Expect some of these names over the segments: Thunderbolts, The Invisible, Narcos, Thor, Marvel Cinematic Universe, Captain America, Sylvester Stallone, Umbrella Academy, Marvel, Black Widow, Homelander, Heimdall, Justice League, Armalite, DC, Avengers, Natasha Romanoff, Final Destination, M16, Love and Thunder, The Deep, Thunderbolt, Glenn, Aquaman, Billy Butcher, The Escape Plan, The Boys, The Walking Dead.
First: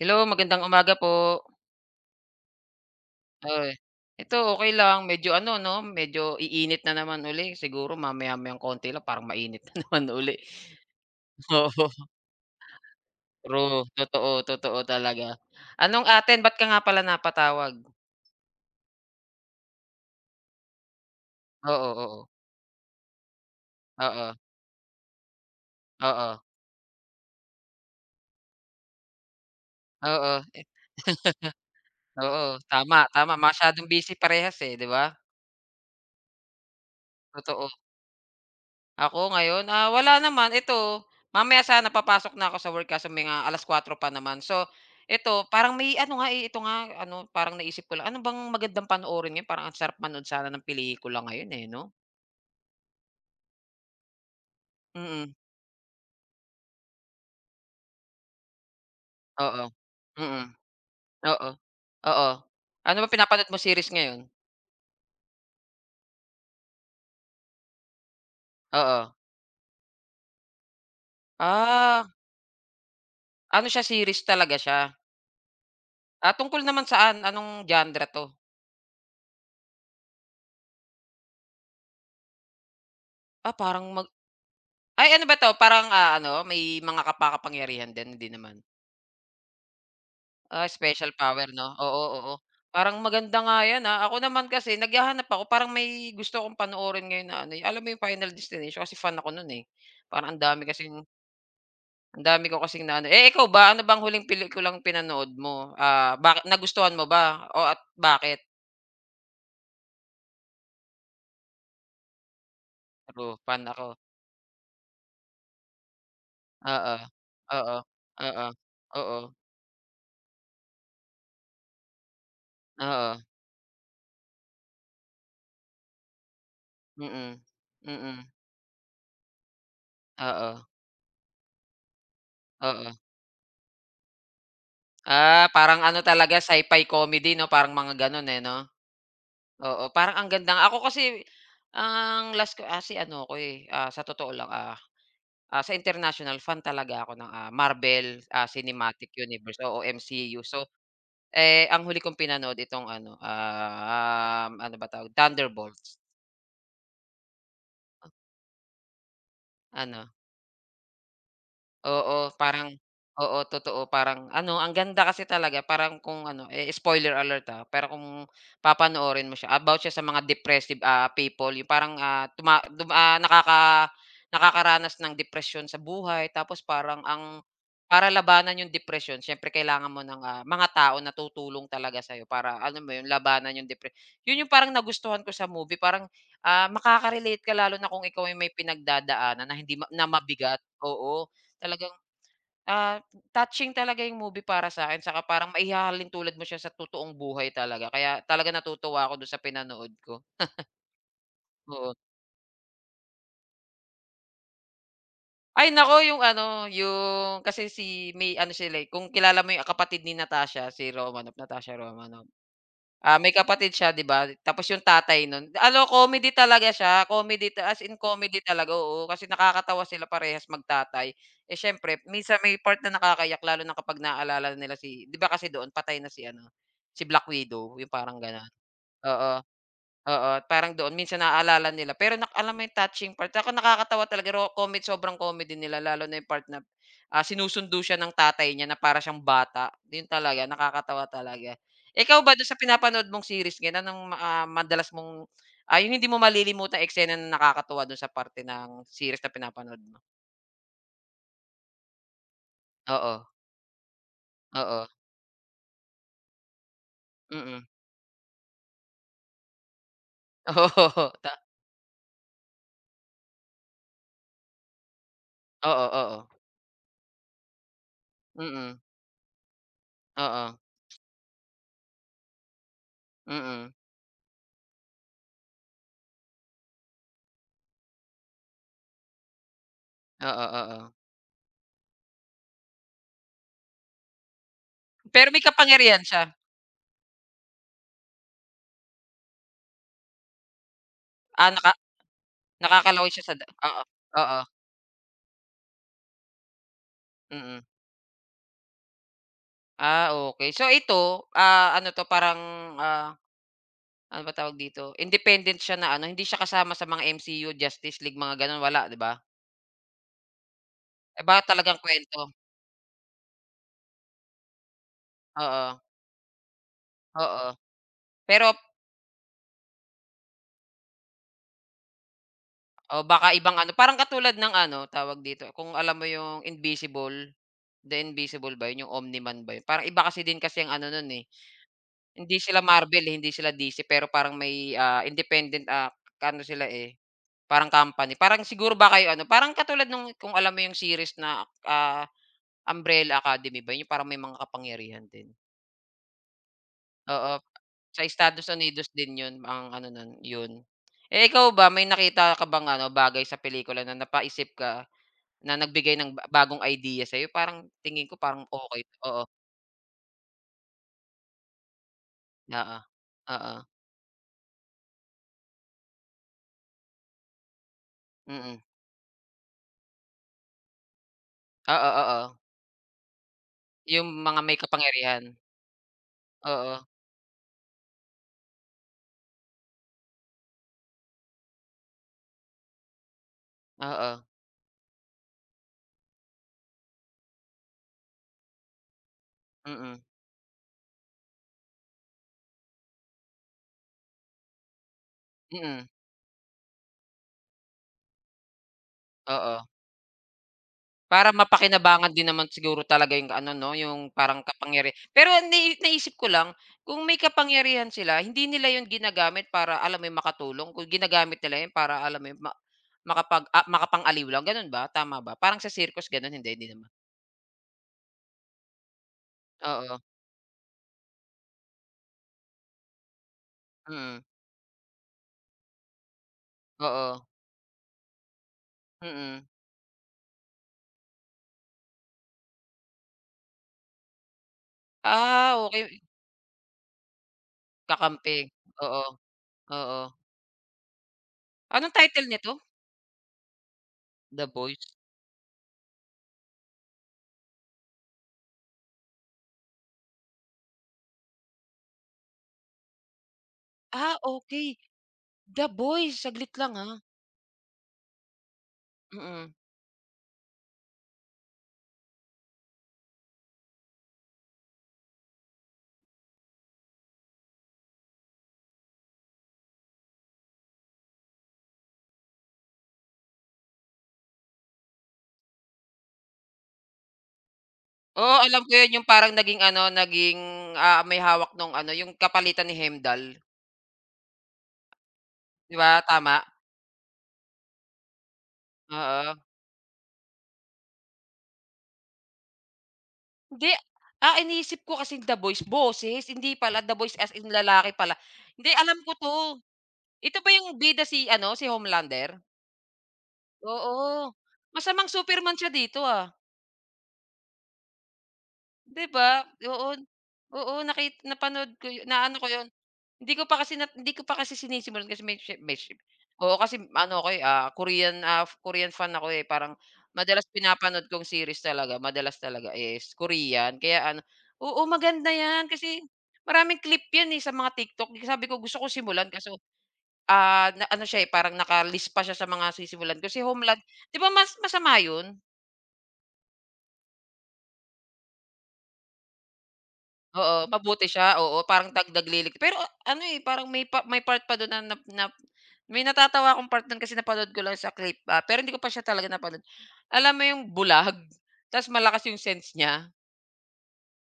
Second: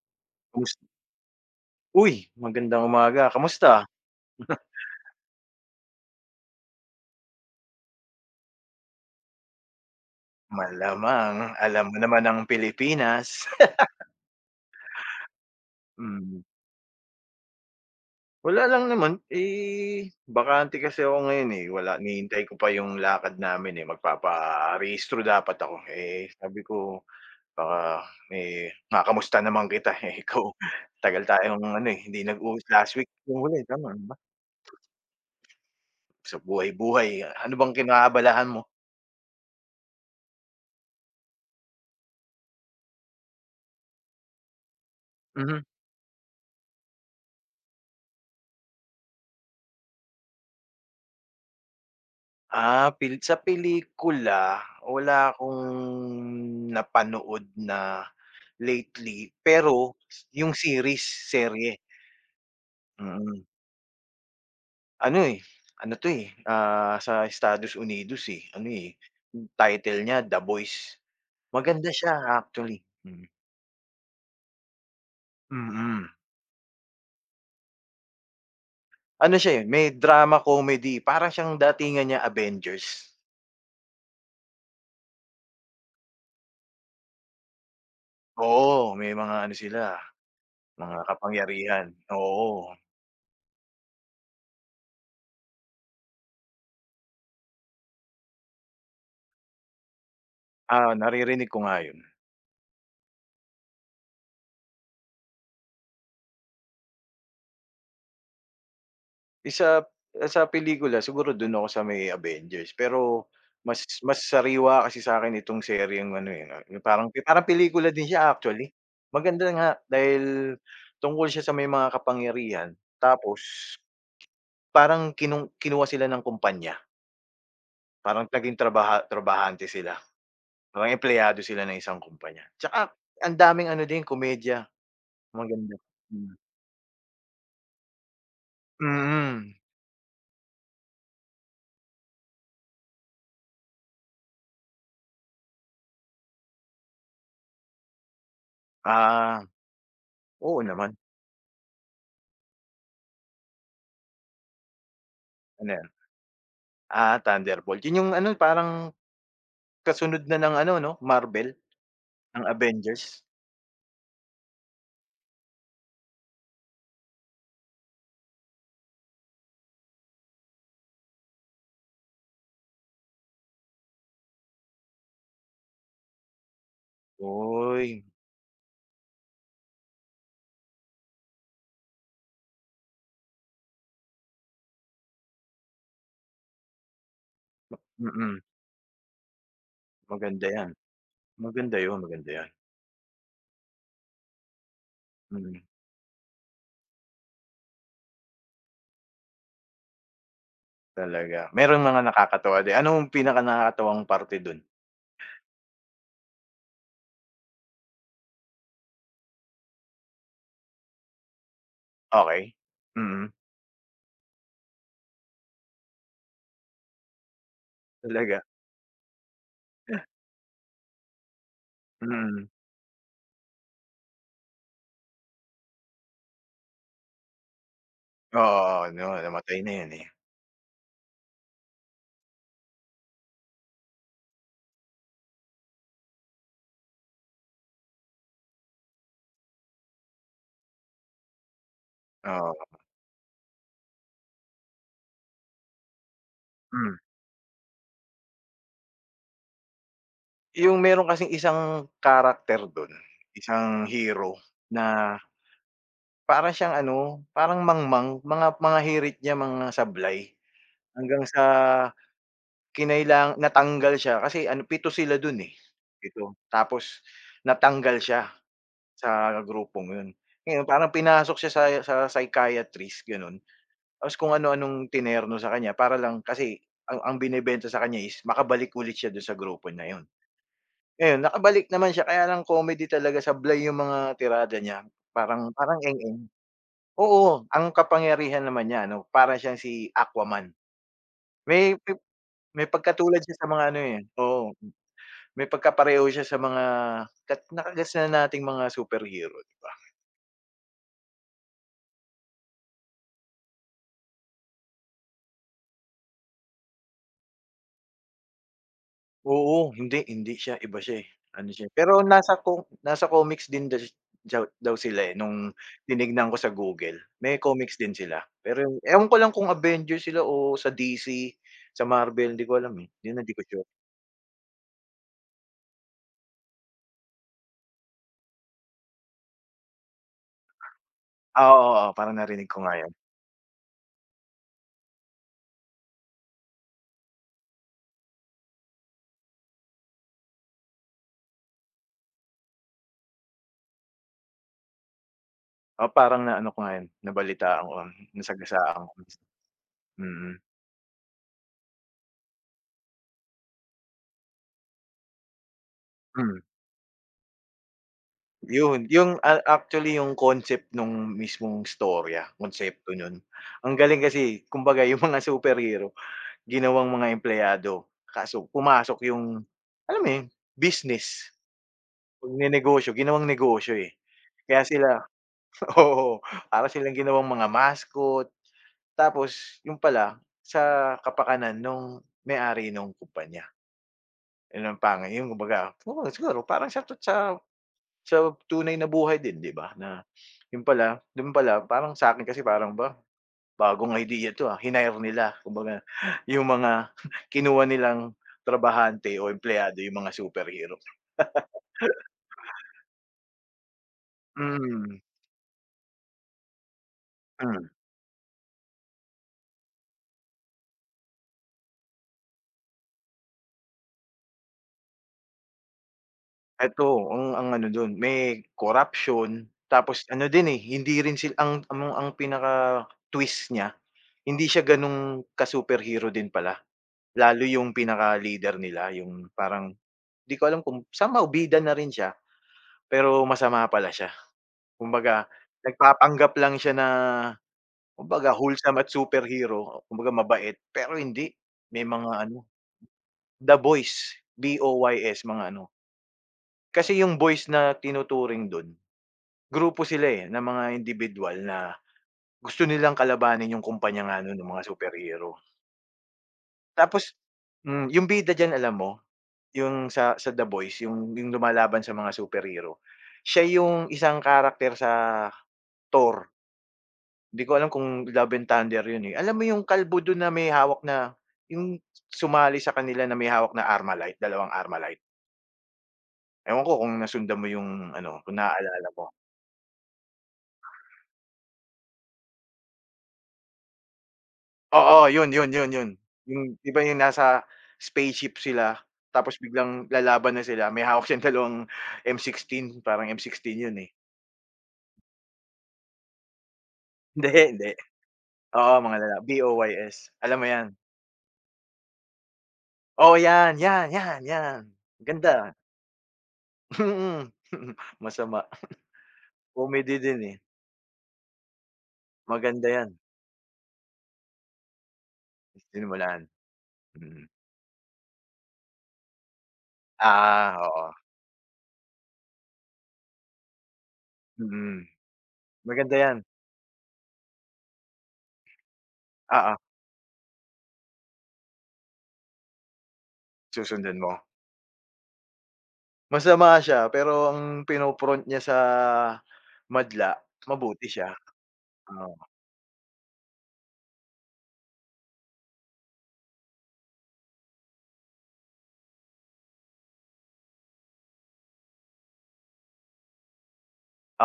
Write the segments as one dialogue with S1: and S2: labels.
S1: Hello, magandang
S2: Kamus
S1: umaga po.
S2: Uy, magandang umaga, kamusta?
S1: Ay, ito okay lang medyo ano 'no, medyo iinit na naman uli siguro mamaya-mayang konti lang parang mainit na naman uli.
S2: Malamang alam mo
S1: Oo,
S2: naman ang Pilipinas.
S1: true, totoo, totoo talaga. Anong atin
S2: Hmm,
S1: ba't ka nga pala napatawag?
S2: Wala lang naman, eh, bakante kasi ako ngayon, eh, wala
S1: Oo,
S2: hinihintay ko pa yung lakad namin, eh,
S1: oo, oo,
S2: magpaparehistro dapat ako, eh,
S1: oo,
S2: sabi ko baka, eh, makamusta naman kita. Eh,
S1: oo,
S2: ikaw
S1: eh,
S2: tagal tayong ano, eh, hindi nag
S1: oo,
S2: uus last
S1: tama,
S2: week
S1: tama
S2: yung huli,
S1: masyadong
S2: tama di
S1: busy
S2: ba?
S1: parehas, eh, 'di ba?
S2: Sa buhay-buhay, ano
S1: Totoo.
S2: bang kinakaabalahan mo?
S1: Ako ngayon, wala naman ito, mamaya sana papasok na ako sa work kaso mga 4:00 pa naman. So, ito
S2: Mhm.
S1: parang may ano nga, eh, ito nga ano parang naisip ko lang, ano bang magandang panoorin ngayon? Parang ang sarap manood sana ng pelikula ngayon, eh, 'no?
S2: Ah, sa pelikula, wala
S1: Mm,
S2: akong napanood na lately,
S1: oo.
S2: pero
S1: Mm,
S2: yung series,
S1: oo,
S2: serye,
S1: oo. Ano ba
S2: mm.
S1: pinapanood mo series ngayon?
S2: Ano, eh, ano 'to, eh, ah, sa Estados Unidos, eh, ano, eh,
S1: Oo.
S2: yung title niya The Boys. Maganda
S1: Ah,
S2: siya actually. mm,
S1: ano siya series talaga siya?
S2: mm.
S1: Ah, tungkol naman saan, anong genre 'to?
S2: Ano siya, eh, may drama comedy, parang siyang datingan niya Avengers.
S1: Ah, parang mag ay ano ba 'to parang, ano may mga kapakapangyarihan din, hindi naman?
S2: Oo, may mga ano sila,
S1: Ah,
S2: mga
S1: special power 'no?
S2: kapangyarihan,
S1: Oo, oo.
S2: oo.
S1: Parang maganda nga 'yan, ah. Ako naman kasi naghahanap ako parang may gusto akong panoorin ngayon na ano, eh, alam mo yung Final Destination kasi fan ako no'n, eh. Parang ang dami
S2: Ah,
S1: kasing
S2: naririnig ko nga yun.
S1: ang dami ko kasing naano eh, ikaw ba, ano bang huling pelikulang pinanood mo? Ah, baki nagustuhan mo ba o at bakit?
S2: Isa sa pelikula siguro do'n ako sa may Avengers, pero
S1: Ako, fan
S2: mas
S1: ako.
S2: mas sariwa kasi sa'kin itong seryeng ano, eh, yung
S1: Oo.
S2: parang parang
S1: Oo.
S2: pelikula din siya
S1: Oo.
S2: actually.
S1: Oo.
S2: Maganda nga dahil tungkol siya sa may mga kapangyarihan,
S1: Oo.
S2: tapos parang kinuha sila ng kumpanya,
S1: Mm.
S2: parang
S1: Mm.
S2: naging trabahante sila,
S1: Oo.
S2: parang empleyado sila ng isang kumpanya.
S1: Oo.
S2: Tsaka ang daming ano din komedya,
S1: Ah,
S2: maganda.
S1: parang ano
S2: Hmm.
S1: talaga sci-fi comedy 'no, parang mga gano'n, eh, 'no?
S2: Mm.
S1: Oo, parang ang ganda nga. Ako kasi ang last ko kasi ano ako, eh, sa totoo lang, ah, sa international fan talaga ako ng, ah, Marvel, ah, Cinematic
S2: Ah,
S1: Universe, oo, MCU.
S2: oo
S1: So,
S2: naman.
S1: eh, ang huli kong pinanood itong ano, ah, ano ba tawag,
S2: Ano 'yan?
S1: Thunderbolts,
S2: Ah, Thunderbolt. Yun yung ano, parang
S1: ano.
S2: kasunod na ng ano 'no, Marvel,
S1: Oo,
S2: ng
S1: parang
S2: Avengers.
S1: oo, totoo. Parang ano, ang ganda kasi talaga parang kung ano, eh, spoiler alert, ah, pero kung papanoorin mo siya, about siya sa mga depressive, ah, people, yung parang, ah, tuma dum ah, nakaka nakakaranas ng depression sa buhay tapos parang ang
S2: Uy,
S1: para labanan yung depresyon siyempre kailangan mo ng, ah, mga tao na tutulong talaga sa'yo para ano mo yun, labanan yung depression yun yung parang nagustuhan ko sa movie parang, ah, makaka-relate ka lalo na kung ikaw ay
S2: mm,
S1: may pinagdadaanan na hindi ma na
S2: maganda
S1: mabigat,
S2: 'yan.
S1: oo.
S2: Maganda
S1: Talagang,
S2: 'yun, maganda 'yan,
S1: ah, touching talaga yung movie para sa'kin saka parang
S2: mm,
S1: maihahalin tulad mo siya sa totoong buhay talaga kaya talagang natutuwa ako dun sa pinanood ko,
S2: talaga. Merong
S1: oo.
S2: mga nakakatuwa din. Anong pinakanakakatuwang parte dun?
S1: Ay naku yung ano, yung kasi si may ano sila, eh, kung kilala mo yung kapatid ni Natasha, si Romanoff, Natasha Romanoff.
S2: Okey?
S1: Ah,
S2: Mm,
S1: may kapatid siya 'di ba, tapos yung tatay nun ano comedy talaga siya, comedy ta as in comedy
S2: Talaga.
S1: talaga, oo. Kasi nakakatawa sila parehas magtatay. Eh, siyempre minsan
S2: Mm.
S1: may part na nakakayak, lalo na kapag naalala nila si 'di ba kasi doon patay na si ano, si Black Widow, yung parang gano'n.
S2: Oo, no,
S1: Oo,
S2: namatay na 'yun, eh.
S1: oo, parang doon minsan naaalala nila pero nak alam mo yung touching part tsaka nakakatawa talaga ro comedy sobrang comedy nila lalo na yung part na, ah, sinusundo siya ng tatay niya na para siyang bata, yun talaga nakakatawa talaga. Ikaw ba dun sa
S2: Oo,
S1: pinapanood mong series ganun ang, ah, madalas mong, ah, yung hindi mo malilimutang
S2: hmm.
S1: eksena na nakakatuwa dun sa parte ng series na pinapanood mo?
S2: Yung meron kasing isang character dun,
S1: Oo,
S2: isang hero
S1: oo,
S2: na para siyang ano, parang
S1: mm.
S2: mangmang, mga hirit niya mga sablay
S1: Oo,
S2: hanggang
S1: ta
S2: sa kinailang natanggal siya kasi ano 7 sila dun, eh,
S1: oo,
S2: 7
S1: oo,
S2: tapos natanggal siya
S1: mm,
S2: sa grupong yun.
S1: oo,
S2: Ngayon parang pinasok siya sa psychiatrist gano'n,
S1: mm,
S2: tapos kung ano-anong tinerno sa kanya para lang kasi ang binebenta sa kanya is makabalik ulit siya dun sa grupo na yun.
S1: oo, oo.
S2: Ngayon nakabalik naman siya, kaya lang comedy talaga, sablay yung mga tirada niya,
S1: Pero may
S2: parang parang
S1: kapangyarihan siya?
S2: eng-eng. Oo, ang kapangyarihan naman niya ano, para siyang si Aquaman.
S1: Ah, naka
S2: May may
S1: nakakalaway
S2: pagkatulad
S1: siya sa
S2: siya
S1: da
S2: sa mga ano,
S1: oo,
S2: eh,
S1: oo,
S2: oo. May pagkapareho siya sa mga
S1: mm.
S2: nakages na nating mga superhero, 'di ba?
S1: Ah, okay, So ito, ah, ano 'to parang, ah, ano ba tawag dito, independent siya na ano, hindi siya kasama sa mga MCU, Justice League, mga gano'n, wala, 'di ba?
S2: Oo, hindi hindi siya, iba siya, eh,
S1: Iba
S2: ano siya, eh.
S1: talagang
S2: Pero
S1: kuwento,
S2: nasa comics din daw daw daw sila, eh, nung
S1: oo,
S2: tinignan ko sa Google. May
S1: oo.
S2: comics din sila,
S1: Pero
S2: pero yung- ewan ko lang kung Avengers sila o sa DC, sa Marvel, hindi ko alam, eh,
S1: o
S2: 'yun hindi na,
S1: baka
S2: di ko
S1: ibang
S2: sure.
S1: ano, parang katulad ng ano, tawag dito, kung alam mo yung Invisible, The Invisible ba yun, yung omniman ba yun? Parang iba kasi din kasi yung ano nun, eh,
S2: Ah, oo, oo, parang
S1: hindi
S2: narinig ko
S1: sila
S2: nga 'yun.
S1: Marvel, eh, hindi sila DC pero parang may, ah, independent, ah, ano sila, eh, parang company. Parang siguro baka yung ano, parang katulad nung kung alam mo yung series na, ah, Umbrella Academy ba, yun? Yung parang may mga kapangyarihan din.
S2: Oo, parang naano ko nga 'yun,
S1: Oo,
S2: nabalitaan ko,
S1: sa Estados
S2: nasagasaan
S1: Unidos
S2: ko.
S1: din 'yun ang ano nun,
S2: Mm,
S1: 'yun. Eh, ikaw ba may nakita ka bang ano, bagay sa pelikula na napaisip ka na nagbigay ng ba
S2: hmm.
S1: bagong idea sa'yo? Parang tingin ko parang okay
S2: Yun, yung
S1: oo,
S2: actually yung concept nung mismong istorya,
S1: oo,
S2: konsepto nun,
S1: oo,
S2: ang galing kasi kumbaga yung mga superhero ginawang mga empleyado, kaso
S1: mm.
S2: pumasok yung alam mo yun, business,
S1: Oo, oo,
S2: pagnenegosyo, ginawang negosyo, eh.
S1: yung mga may
S2: Kaya sila
S1: kapangyarihan.
S2: oo, para
S1: Oo,
S2: silang ginawang mga mascot, tapos yung pala sa kapakanan nung may-ari nung kumpanya.
S1: oo,
S2: Yun ang pangit, yung kumbaga oo, siguro parang sa sa tunay na buhay din, 'di ba, na
S1: mm,
S2: yun pala dun pala parang sa akin, kasi parang ba, bagong idea 'to, ah, hinire nila kumbaga
S1: mm,
S2: yung mga kinuha nilang trabahante o
S1: oo.
S2: empleyado yung mga superhero.
S1: Para mapakinabangan din naman siguro talaga yung ano 'no, yung parang kapangyari
S2: Mm,
S1: pero nai naisip ko lang, kung may
S2: hmm.
S1: kapangyarihan sila hindi nila yun ginagamit para alam mo yun makatulong, kung ginagamit nila yun para alam mo yun ma makapag ah, makapang-aliw lang ganun ba, tama ba? Parang sa circus ganun hindi, hindi naman?
S2: Eto ang ano dun may corruption,
S1: Oo,
S2: tapos ano din, eh, hindi rin sila ang ang pinaka-twist niya,
S1: mm,
S2: hindi siya ganun ka-superhero din pala,
S1: oo,
S2: lalo yung pinaka-leader nila yung
S1: mm.
S2: parang 'di ko alam kung somehow bida na rin siya. Pero masama pala siya. Kumbaga
S1: Ah, okey
S2: nagpapanggap lang siya na kumbaga
S1: kakampi,
S2: wholesome at
S1: oo,
S2: superhero,
S1: oo.
S2: kumbaga mabait, pero hindi. May
S1: Anong
S2: mga
S1: title
S2: ano,
S1: nito?
S2: The Boys,
S1: The Boys?
S2: B-O-Y-S, mga ano. Kasi yung boys na tinuturing dun, grupo sila, eh, ng mga individual na gusto nilang kalabanin yung kumpanya
S1: Ah,
S2: nga nun ng mga
S1: okey,
S2: superhero.
S1: The Boys saglit lang, ah,
S2: Tapos yung bida diyan alam mo,
S1: mm.
S2: yung sa The Boys, yung lumalaban sa mga superhero, siya yung isang karakter sa Thor. Hindi ko alam kung Love and Thunder yun, eh. Alam mo yung kalbo dun na may hawak na yung sumali sa kanila na may hawak na Armalite, dalawang Armalite. Ewan ko kung nasundan mo yung ano, kung
S1: Oo, alam ko
S2: naaalala
S1: 'yun,
S2: mo.
S1: yung parang naging ano, naging, ah, may hawak nung ano, yung kapalitan ni Hemdal,
S2: Oo, yun, yun, yun,
S1: 'di
S2: yun.
S1: ba, tama?
S2: Yung 'di ba yung nasa spaceship sila,
S1: Oo.
S2: tapos biglang lalaban na sila, may hawak siyang dalawang M16, parang M16
S1: Hindi,
S2: yun, eh.
S1: ah, iniisip ko kasi The Voice, boses, hindi pala, The Voice
S2: Hindi,
S1: as in
S2: hindi.
S1: lalaki pala. Hindi,
S2: Oo, mga
S1: alam ko 'to.
S2: B-O-Y-S. Alam
S1: Ito
S2: mo
S1: ba
S2: 'yan?
S1: yung bida si ano, si Homelander?
S2: Oo, 'yan, 'yan, 'yan,
S1: Oo.
S2: 'yan.
S1: Masamang
S2: Ganda.
S1: Superman siya dito, ah.
S2: Masama.
S1: 'Di ba? Oo,
S2: Comedy din, eh.
S1: oo naki napanood ko yu naano ko
S2: Maganda
S1: 'yun.
S2: 'yan,
S1: Hindi ko pa kasi na hindi ko pa kasi sinisimulan kasi may shi
S2: sinimulan,
S1: oo, kasi ano
S2: mm.
S1: ako, eh, ah, Korean fan ako, eh, parang madalas
S2: Ah, oo,
S1: pinapanood kong series talaga, madalas talaga is Korean kaya ano
S2: mm,
S1: oo, maganda 'yan
S2: maganda
S1: kasi
S2: 'yan,
S1: maraming clip 'yan, eh, sa mga TikTok. Sabi ko gusto ko simulan
S2: oo,
S1: kaso, ah, na ano siya, eh, parang naka-list pa siya sa mga sisimulan ko si Homeland
S2: susundan mo.
S1: 'di ba mas masama 'yun?
S2: Masama siya pero ang pino-front niya sa madla,
S1: Oo,
S2: mabuti
S1: mabuti
S2: siya,
S1: siya, oo, parang
S2: oo,
S1: dagdag lilig pero a- ano, eh, parang may pa may part pa dun na nap nap may natatawa akong part dun kasi napanood ko lang sa clip, ah, pero hindi ko pa siya talaga napanood. Alam mo yung bulag, ta's malakas yung sense niya,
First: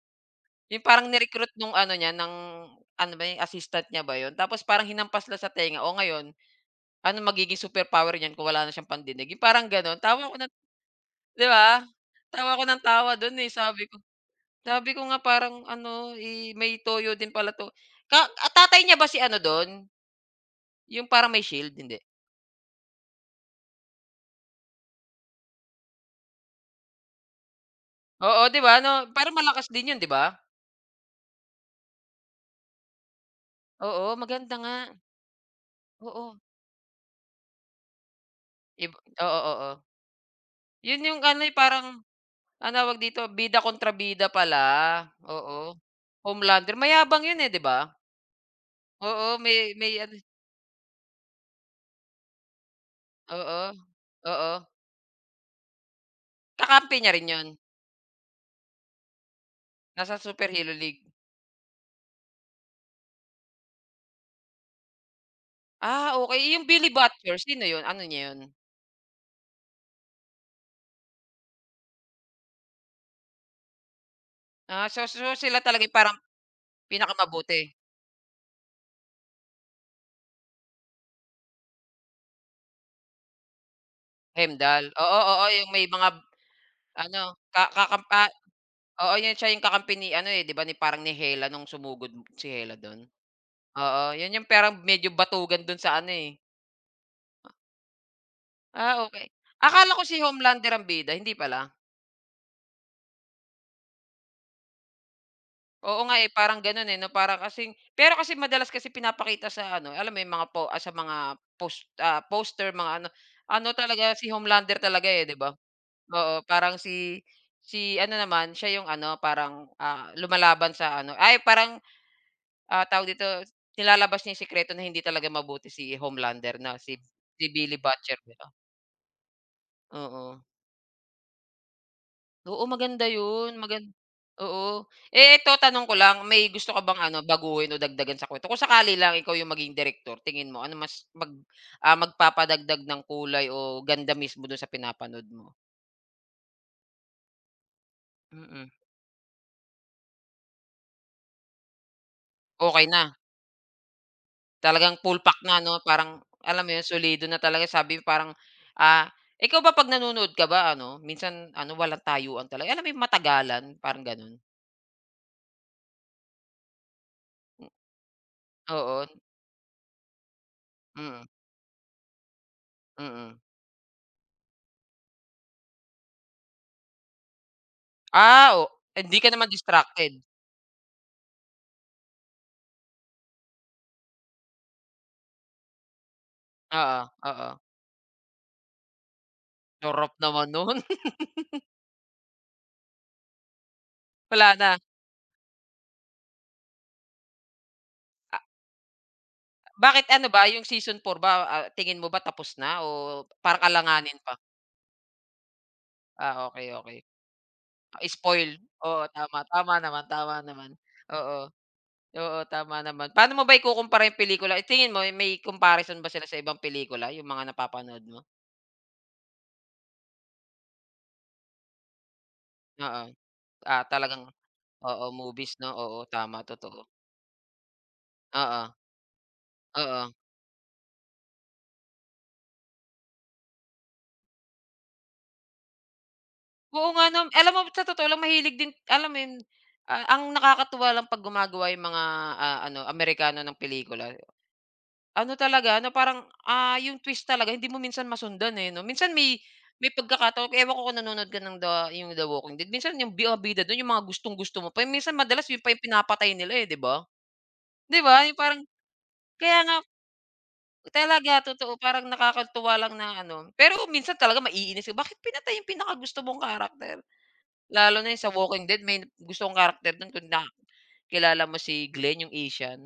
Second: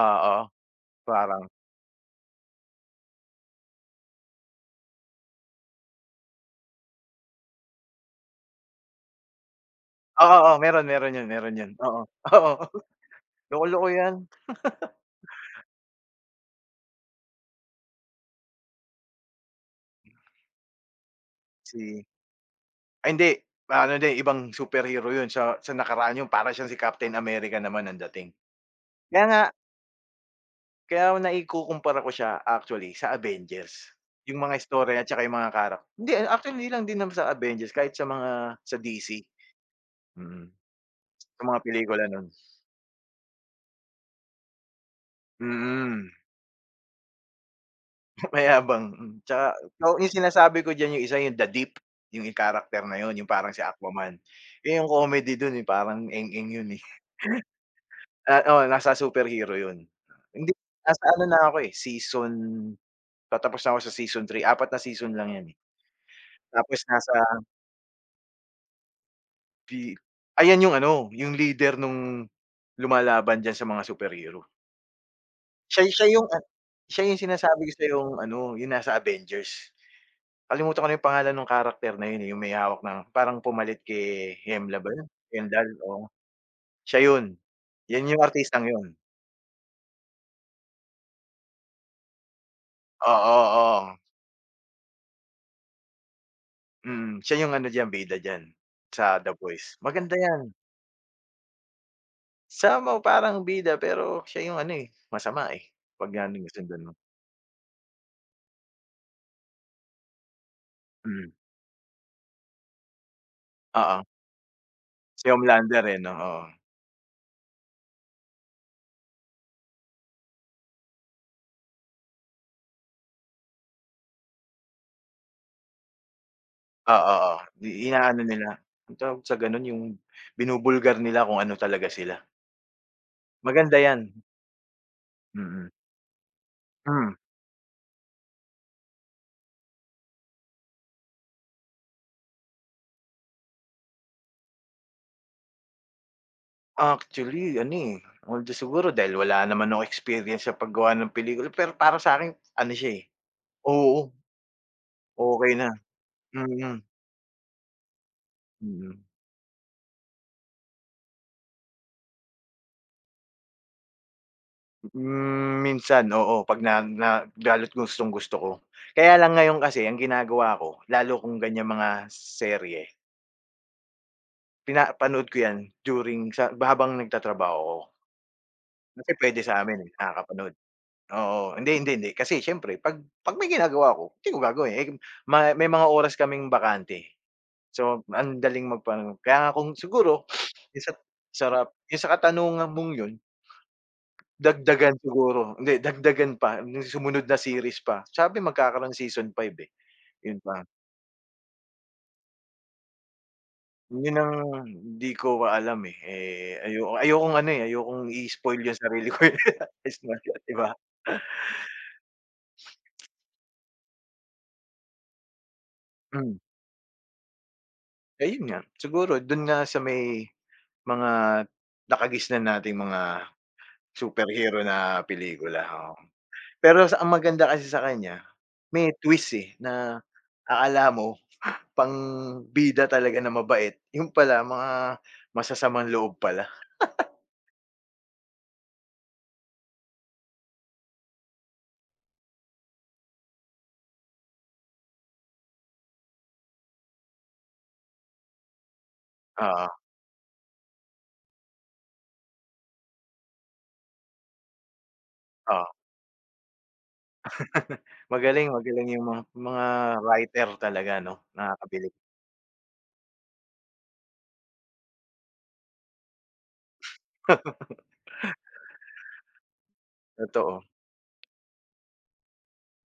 S2: oo,
S1: yung parang
S2: parang
S1: ni-recruit nung ano niya ng ano ba yung assistant niya ba yun, tapos parang hinampas lang sa tenga, "Oh, ngayon, ano magiging superpower niyan kung wala na siyang pandinig?" Yung parang gano'n, tawa
S2: oo,
S1: ko na,
S2: oo, meron,
S1: 'di
S2: meron 'yun,
S1: ba?
S2: oo, oo,
S1: Tawa ko ng tawa dun, eh, sabi
S2: loko-loko
S1: ko
S2: 'yan,
S1: sabi ko nga parang ano, eh, may toyo din pala 'to. Ka ah, tatay niya ba si ano dun, yung parang may shield, hindi?
S2: si ay hindi, ano din ibang superhero 'yun sa nakaraan 'yun, para siyang si Captain America naman ang dating.
S1: Oo, 'di ba 'no,
S2: Kaya
S1: parang
S2: nga
S1: malakas din yun, 'di ba?
S2: Kaya naikukumpara ko siya actually sa Avengers,
S1: Oo,
S2: yung mga
S1: maganda nga,
S2: istorya at tsaka yung mga hindi,
S1: oo.
S2: actually hindi lang din naman sa Avengers, kahit sa mga sa
S1: Ib
S2: DC,
S1: oo, oo.
S2: mm,
S1: Yun yung
S2: sa
S1: ano, eh,
S2: mga
S1: parang
S2: pelikula nun.
S1: anong tawag dito, bida kontra bida pala, oo.
S2: Mm,
S1: Homelander, mayabang yun, eh, 'di ba?
S2: mayabang,
S1: Oo,
S2: tsaka
S1: may may
S2: so yung
S1: ano
S2: sinasabi ko diyan yung isa yung The Deep, yung karakter na yun yung parang si
S1: oo,
S2: Aquaman,
S1: oo.
S2: eh, yung comedy dun, eh, parang eng-eng yun, eh.
S1: Kakampi niya rin yun?
S2: Ah, oo nasa superhero yun.
S1: Nasa
S2: Hindi,
S1: Superhero League?
S2: nasa ano na ako, eh, season patapos na ako sa season three, apat na season lang yan, eh.
S1: Ah, okey. Yung
S2: Tapos
S1: Billy
S2: nasa
S1: Butcher, sino yun? Ano niya yun?
S2: Pi ayan yung ano, yung leader nung lumalaban diyan sa mga superhero.
S1: Ah, so sila
S2: Siya
S1: talaga yung
S2: siya
S1: parang
S2: yung at siya yung
S1: Pinakamabuti,
S2: sinasabi ko sa'yong ano, yung nasa Avengers. Kalimutan ko na yung pangalan nung character na yun, eh, yung may hawak ng parang pumalit kay Hemla ba
S1: Hemdal.
S2: yun?
S1: Oo, oo,
S2: Heimdall,
S1: yung may mga
S2: oo. Siya
S1: ano,
S2: yun.
S1: ka kakam
S2: Yun yung
S1: ah,
S2: artistang yun.
S1: oo, yun siya yung kakampi ni ano, eh, 'di ba, ni parang ni Hela nung sumugod si Hela dun.
S2: Oo, oo.
S1: Oo, yun yung parang medyo batugan dun sa ano, eh.
S2: Siya yung ano diyan, bida diyan
S1: Ah,
S2: sa
S1: okey.
S2: The Boys.
S1: Akala ko
S2: Maganda
S1: si
S2: 'yan.
S1: Homelander ang bida, hindi pala?
S2: Somehow parang bida pero siya yung ano, eh, masama, eh,
S1: Oo
S2: 'pag
S1: nga, eh,
S2: ano, yung
S1: parang
S2: sundan
S1: gano'n,
S2: mo.
S1: eh, 'no, para kasing pero kasi madalas kasi pinapakita sa ano, eh, alam mo 'yung mga po ah, sa
S2: Mm,
S1: mga post ah, poster, mga ano ano
S2: oo.
S1: talaga si Homelander talaga, eh,
S2: Si
S1: 'di ba?
S2: Homelander, eh, 'no,
S1: Oo,
S2: oo.
S1: parang si si ano naman, siya 'yung ano, parang, ah, lumalaban sa ano ay parang, ah, tawag dito, nilalabas niya 'yung sikreto na hindi talaga mabuti si Homelander na si
S2: Oo, oo.
S1: si
S2: I
S1: Billy Butcher,
S2: inaano
S1: 'di ba?
S2: nila, anong tawag sa gano'n, yung
S1: Oo.
S2: binubulgar nila kung ano talaga sila.
S1: Oo, maganda yun,
S2: Maganda
S1: magan
S2: 'yan.
S1: oo. Eh, eto
S2: Mm-mm. Mm.
S1: tanong ko lang, may gusto ka bang
S2: Hmm,
S1: ano, baguhin o dagdagan sa kwento? Kung sakali lang ikaw yung maging direktor, tingin mo ano mas mag ah, magpapadagdag ng kulay o ganda mismo dun sa pinapanood mo?
S2: Actually ano, eh, although
S1: Mm.
S2: siguro dahil wala naman akong experience sa paggawa ng pelikula, pero para sa'kin ano
S1: Okey
S2: siya, eh,
S1: na,
S2: oo,
S1: talagang full pack
S2: okay
S1: na
S2: na.
S1: 'no, parang alam mo
S2: mm,
S1: yun, solido na talaga sabi parang,
S2: mm.
S1: ah ikaw ba 'pag nanonood ka ba ano, minsan ano, walang tayuan talaga, alam mo yung matagalan, parang ganun?
S2: Minsan oo, 'pag na na lalo't gustong-gusto ko.
S1: Oo,
S2: Kaya lang ngayon kasi ang ginagawa ko, lalo
S1: mm,
S2: kung ganyang mga serye,
S1: mm.
S2: pinapanood ko 'yan during sa habang nagtatrabaho ako.
S1: Ah, o
S2: Kasi
S1: hindi ka
S2: puwede
S1: naman
S2: sa'min, eh,
S1: distracted?
S2: nakakapanood. Oo, hindi, hindi, hindi. Kasi siyempre 'pag may ginagawa ako, hindi ko gagawin, eh, may mga oras kaming
S1: Oo,
S2: bakante.
S1: oo.
S2: So, ang daling magpanood. Kaya nga kung
S1: Sarap
S2: siguro
S1: naman nun.
S2: yung sa sarap. Yung sa katanungan mong yun,
S1: Wala na.
S2: dagdagan siguro hindi, dagdagan pa yung sumunod na series pa. Sabi
S1: Ah,
S2: magkakaroon season 5, eh,
S1: bakit ano
S2: yun
S1: ba,
S2: pa.
S1: yung season 4 ba, ah, tingin mo ba tapos na o parang alanganin
S2: Yun ang
S1: pa?
S2: hindi ko alam, eh.
S1: Ah,
S2: Eh,
S1: okay
S2: ayo
S1: okay
S2: ayokong ano, eh, ayokong
S1: okey. Spoil.
S2: i-spoil yung
S1: Oo,
S2: sarili ko, eh.
S1: tama, tama naman, tama
S2: Di
S1: naman.
S2: ba?
S1: Oo, oo, tama naman. Paano mo ba ikukumpara yung pelikula? Eh, tingin mo eh, may comparison ba sila
S2: Hmm,
S1: sa ibang pelikula, yung mga napapanood mo?
S2: Ayun nga. Siguro dun nga sa may mga nakagisnan nating
S1: Oo.
S2: mga
S1: Ah, talagang
S2: superhero na
S1: oo, movies
S2: pelikula,
S1: 'no?
S2: oo.
S1: Oo, tama, totoo.
S2: Pero sa ang maganda kasi sa kanya,
S1: Oo,
S2: may twist, eh, na
S1: oo.
S2: akala mo pangbida talaga na mabait, yun pala mga masasamang loob pala.
S1: Oo nga 'no. Alam mo sa totoo lang mahilig din alam mo yun, ah, ang nakakatuwa lang 'pag gumagawa yung mga, ah, ano Amerikano ng pelikula. Ano talaga ano parang, ah, yung twist talaga hindi mo minsan masundan, eh, 'no. Minsan may
S2: Oo,
S1: may pagkakataon ewan ko kung nanonood ka ng the yung The Walking Dead, minsan yung bi ah, bida dun yung mga gustong-gusto mo pa, minsan madalas yun
S2: oo.
S1: pa yung pinapatay nila, eh, 'di ba? 'Di ba, yung
S2: Magaling,
S1: parang
S2: magaling yung mga
S1: kaya
S2: mga
S1: nga
S2: writer talaga 'no,
S1: talaga totoo
S2: nakakabilib.
S1: parang nakakatuwa lang na ano pero minsan talaga maiinis ka, bakit pinatay yung pinakagusto mong karakter. Lalo na yung sa Walking Dead may gusto kong karakter dun kung na
S2: Totoo.
S1: kilala mo si Glenn yung Asian,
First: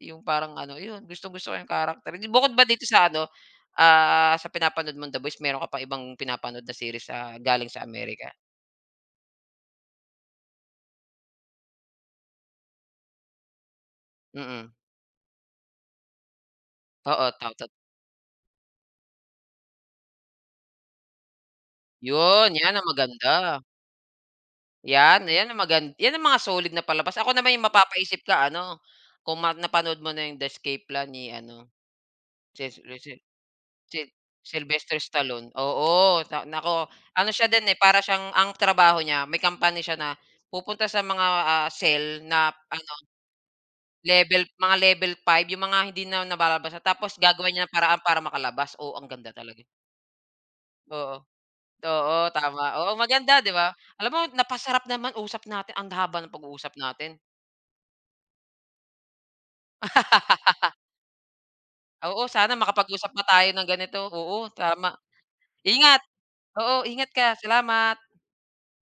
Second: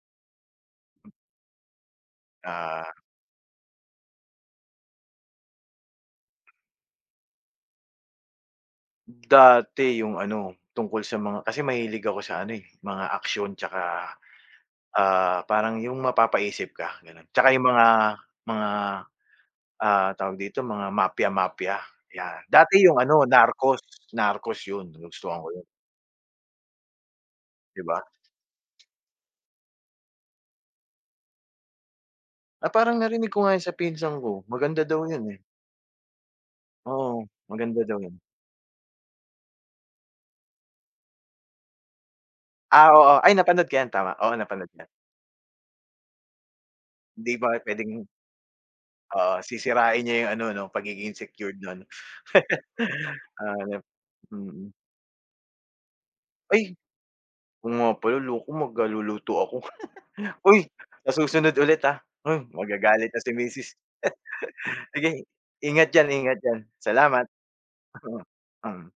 S1: yung parang ano yun gustong-gusto ko yung karakter. Hindi bukod ba dito
S2: Ah,
S1: sa ano, ah, sa pinapanood mong The Boys meron ka pa ibang pinapanood na series sa galing sa Amerika?
S2: dati yung ano, tungkol sa mga kasi mahilig ako sa ano, eh, mga aksyon 'tsaka
S1: Mm,
S2: ah, parang yung mapapaisip ka, gano'n.
S1: oo
S2: Tsaka yung
S1: tao-ta
S2: mga, ah, tawag dito, mga mafia-mafia, 'yan.
S1: yun,
S2: Dati
S1: yan ang
S2: yung ano,
S1: maganda.
S2: Narcos, Narcos yun,
S1: Yan,
S2: nagustuhan ko
S1: yan ang
S2: yun,
S1: magan yan ang mga solid na palabas. Ako naman yung
S2: 'di ba?
S1: mapapaisip ka ano, kung ma napanood mo na yung The Escape Plan ni ano, si
S2: Na parang narinig ko nga yun sa
S1: Si
S2: pinsan ko, maganda daw
S1: Sylvester
S2: yun, eh.
S1: Stallone, oo, ta naku,
S2: Oo,
S1: ano siya din, eh,
S2: maganda daw
S1: para
S2: yun.
S1: siyang ang trabaho niya may company siya na pupunta sa mga, ah, cell na
S2: Ah,
S1: ano,
S2: oo. Ay, napanood ko 'yan, tama. Oo,
S1: level
S2: napanood ko
S1: mga
S2: 'yan.
S1: level 5 yung mga hindi na nabalabas tapos
S2: Hindi ba
S1: gagawan niya ng
S2: puwedeng
S1: paraan para makalabas. Oo, ang ganda
S2: oo,
S1: talaga.
S2: sisirain niya yung ano 'no, pagiging
S1: Oo.
S2: secured nun.
S1: Oo, tama. Oo, maganda 'di
S2: Ah,
S1: ba?
S2: nap
S1: Alam mo
S2: mm.
S1: napasarap naman usap natin, ang haba ng pag-uusap
S2: Ay,
S1: natin.
S2: oo nga pala, loko magluluto ako. Uy, sa susunod ulit, ah.
S1: Oo,
S2: Uy,
S1: sana makapag-usap
S2: magagalit na
S1: pa
S2: si
S1: tayo ng
S2: misis.
S1: ganito. Oo, tama.
S2: Sige, ingat
S1: Ingat.
S2: yan, ingat yan.
S1: Oo, ingat
S2: Salamat.
S1: ka. Salamat.
S2: Mm.